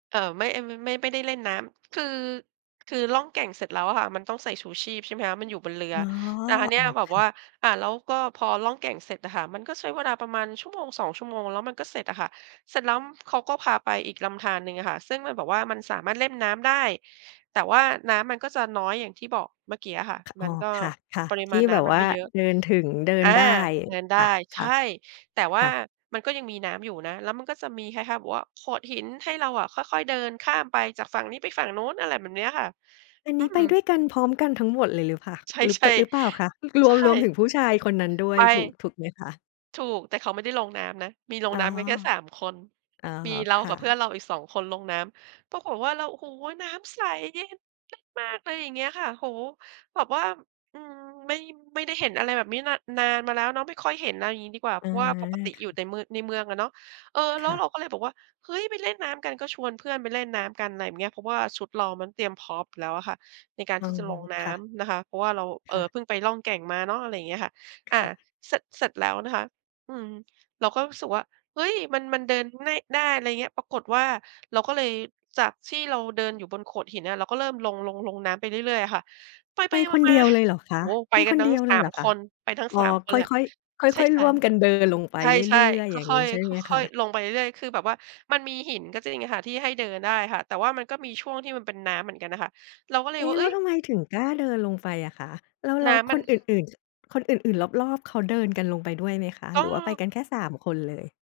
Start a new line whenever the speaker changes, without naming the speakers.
เอ่อ ไม่ อ ม ไม่ ไม่ได้เล่นน้ำ คือ คือล่องแก่งเสร็จแล้วค่ะ มันต้องใส่ชูชีพ ใช่ไหมคะ มันอยู่บนเรือ
อ๋อ
แต่คราวเนี
อ
้
๋อ
ยแบ
ค
บ
่
ว่
ะ
า อ่า แล้วก็พอล่องแก่งเสร็จอะค่ะ มันก็ใช้เวลาประมาณชั่วโมง 2 ชั่วโมง แล้วมันก็เสร็จอะค่ะ เสร็จแล้วเขาก็พาไปอีกลำธารหนึ่งอะค่ะ ซึ่งมันบอกว่ามันสามารถเล่นน้ำได้ แต่ว่าน้ำมันก็จะน้อยอย่างที่บอกเมื่อกี้อะค่ะ
ค อ
ม
๋อ
ันก็
ค่ะ
ปริ
ๆ ท
ม
ี
า
่
ณน
แบ
้
บ
ำมั
ว
น
่
ไ
า
ม่เยอะ
เดินถึง เดิน
อา
ได้
เดินได
ค
้
่ะ
ใช่ แต่ว
ๆ ค
่า
่ะ
มันก็ยังมีน้ำอยู่นะ แล้วมันก็จะมีคล้าย ๆ แบบว่าโขดหิน ให้เราอะค่อย ๆ เดินข้ามไปจากฝั่งนี้ไปฝั่งโน้น อะไรแบบเนี้ยค่ะ
อัน
อื
นี้ไปด้
ม
วยกันพร้อมกันทั้งหมดเลยหรือ พ
ใช
หรือ ป
่
หรือเปล่าคะ ร
ๆ ใช
วม รวมถ
่
ึงผู้ชายคนนั้นด้ว
ไ
ย
ป
ถูก ถูกไหมคะ?
ถูก แต่เขาไม่ได้ลงน้ำนะ มีลง
อ๋อ
น้ำกันแค่ 3 คน
อ๋อ
มีเร
ค
า
่
กับเพื่อ
ะ
นเราอีก 2 คนลงน้ำ ปรากฏว่าเรา โอ้โฮ น้ำใสเย็นมาก ๆ เลย อย่างเงี้ยค่ะ โอ้โฮ แบบว่า อืม ไม่ ไม่ได้เห็นอะไรแบบนี้ น นานมาแล้วเนาะ ไม่ค่อยเห็น เอาอย่างงี้ดีกว่า
อ
เพ
า
ราะว่าปกติ
ค
อยู่แต
่ะ
่มือ ในเมืองอะเนาะ เออ แล
ค
้ว
่
เ
ะ
ราก็เลยบอกว่า "เฮ้ย ไปเล่นน้ำกัน" ก็ชวนเพื่อนไปเล่นน้ำกัน อะไรเงี้ย เพราะว่าชุดเรามันเตรียมพร้อมอยู่แล้วอะค่ะในการ
อ๋
ท
อ
ี่จะลงน้
ค่ะ
ำนะคะ เพราะว่าเรา เ
ค
อ่
่
อ
ะ
เพิ่งไปล่องแก่งมาเนาะ อะไรอย่างเงี้ยค่ะ อ่
ค
า
่ะ
เสร็จ เสร็จแล้วนะคะ อืม เราก็รู้สึกว่า เฮ้ย มัน มันเดินง่าย ได้ อะไรอย่างเงี้ย ปรากฏว่าเราก็เลย จากที่เราเดินอยู่บนโขดหินอะ เราก็เริ่มลง ลง ลงน้ำไปเรื่อย ๆ อะค่ะ ไป
ไปคน
ๆ ม
เด
า
ียวเลยเหรอค
ๆ โอ
ะ
้โฮ ไป
ไป
กั
ค
น
น
ทั
เ
้
ด
ง
ียวเ
ส
ล
า
ยห
ม
รอค
ค
ะ
น ไปทั้ง
อ๋อ
3 คน
ค
เ
่
ล
อ
ยอะ
ย ๆ
ใช
ค
่
่อย
ๆ
ๆ ร่วมกันเดินลงไป
ใช
เร
่
ื่อย
ๆ ค
ๆ อย่าง
่
ง
อ
ี้
ย
ใช่
ๆ ค
ไหมค
่อย
ะ?
ๆ ลงไปเรื่อย ๆ คือแบบว่ามันมีหินก็จริงอะค่ะที่ให้เดินได้ค่ะ แต่ว่ามันก็มีช่วงที่มันเป็นน้ำเหมือนกันน่ะค่ะ เราก็เล
เ
ย
อ๊
ว่า
แ
"เอ
ล้
๊
ว
ย"
ทำไมถึงกล้าเดินลงไปอะคะ แล้ว แล
น
้ว
้ำม
ค
ัน
นอื่น ๆ คนอื่น ๆ รอบ ๆ เขาเดินกันลงไปด้วยไหมคะ?
ก
ห
็
รือว่าไปกันแค่ 3 คนเลย?